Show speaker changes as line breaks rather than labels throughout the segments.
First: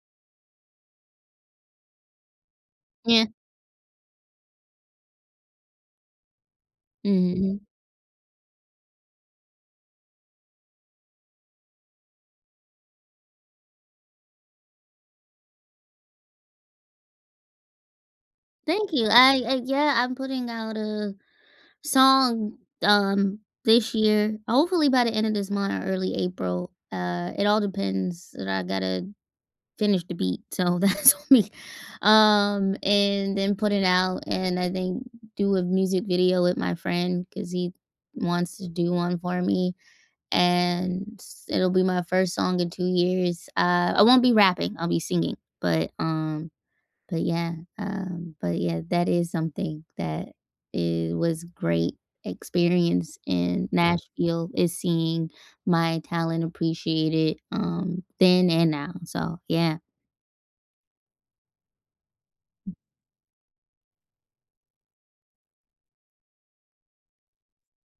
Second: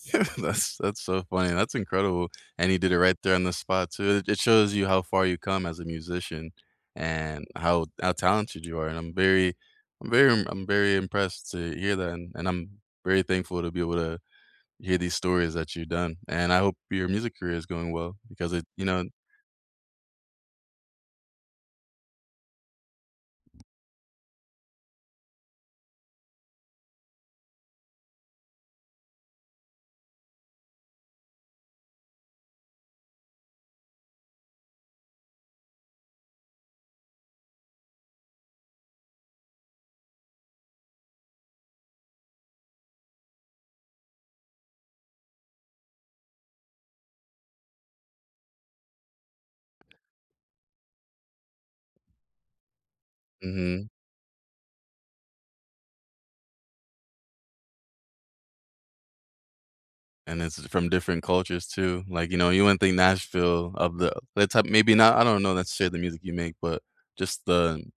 That's that's so funny, that's incredible, and he did it right
Yeah.
there on the spot too. It shows you how far you come as a musician and
Mhm.
how how talented you are, and I'm very I'm very I'm I'm very impressed to hear that, and and I'm very thankful to be able to hear these stories that you've done, and I hope your music career is going well, because it you
Thank
know,
you,
an
I I yeah, I'm putting out a song, um, this year, hopefully, by the end of this month or early April, uh, it all depends that I gotta finish the beat, so, that's on me, um, and then put it out, and I think do a music video with my friend, 'cause he wants to do one for me, and it'll be my 1st song in 2 years, uh, I won't be rapping, I'll be singing, but, um, but, yeah, um, but yeah, that is something that it was great experience in
Mhm.
Nashville is seeing my talent appreciated, um, then and now, so, yeah.
And this is from different cultures too, like, you know, you wouldn't think Nashville of the that's how maybe not I don't know not to share the music you make, but just the n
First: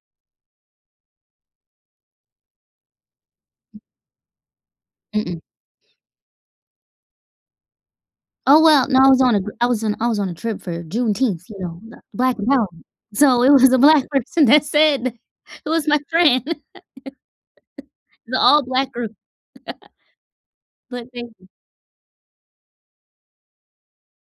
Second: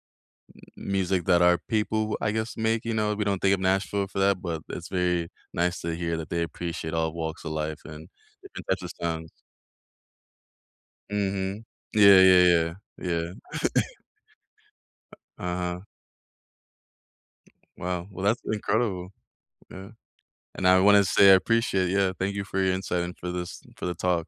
mu music that our people, I guess, make, you know, we don't think of Nashville for that, but it's very
Mm-mm.
nice to hear that they appreciate all walks of life and
Oh,
different types
well,
of
no, I was
sounds.
on a I was on I was on a trip for Juneteenth, you
Mhm.
know, "the
Yeah,
black
yeah, yeah,
empowerment,"
yeah.
so, it was a black person that said th
U
it
uh-huh.
was my friend!
Wow. Well,
It's an
that's
all-black
incredible.
group.
Yeah, and I wanna
But,
say
thank
I
you.
appreciate Yeah, thank you for your insight and for this for the talk.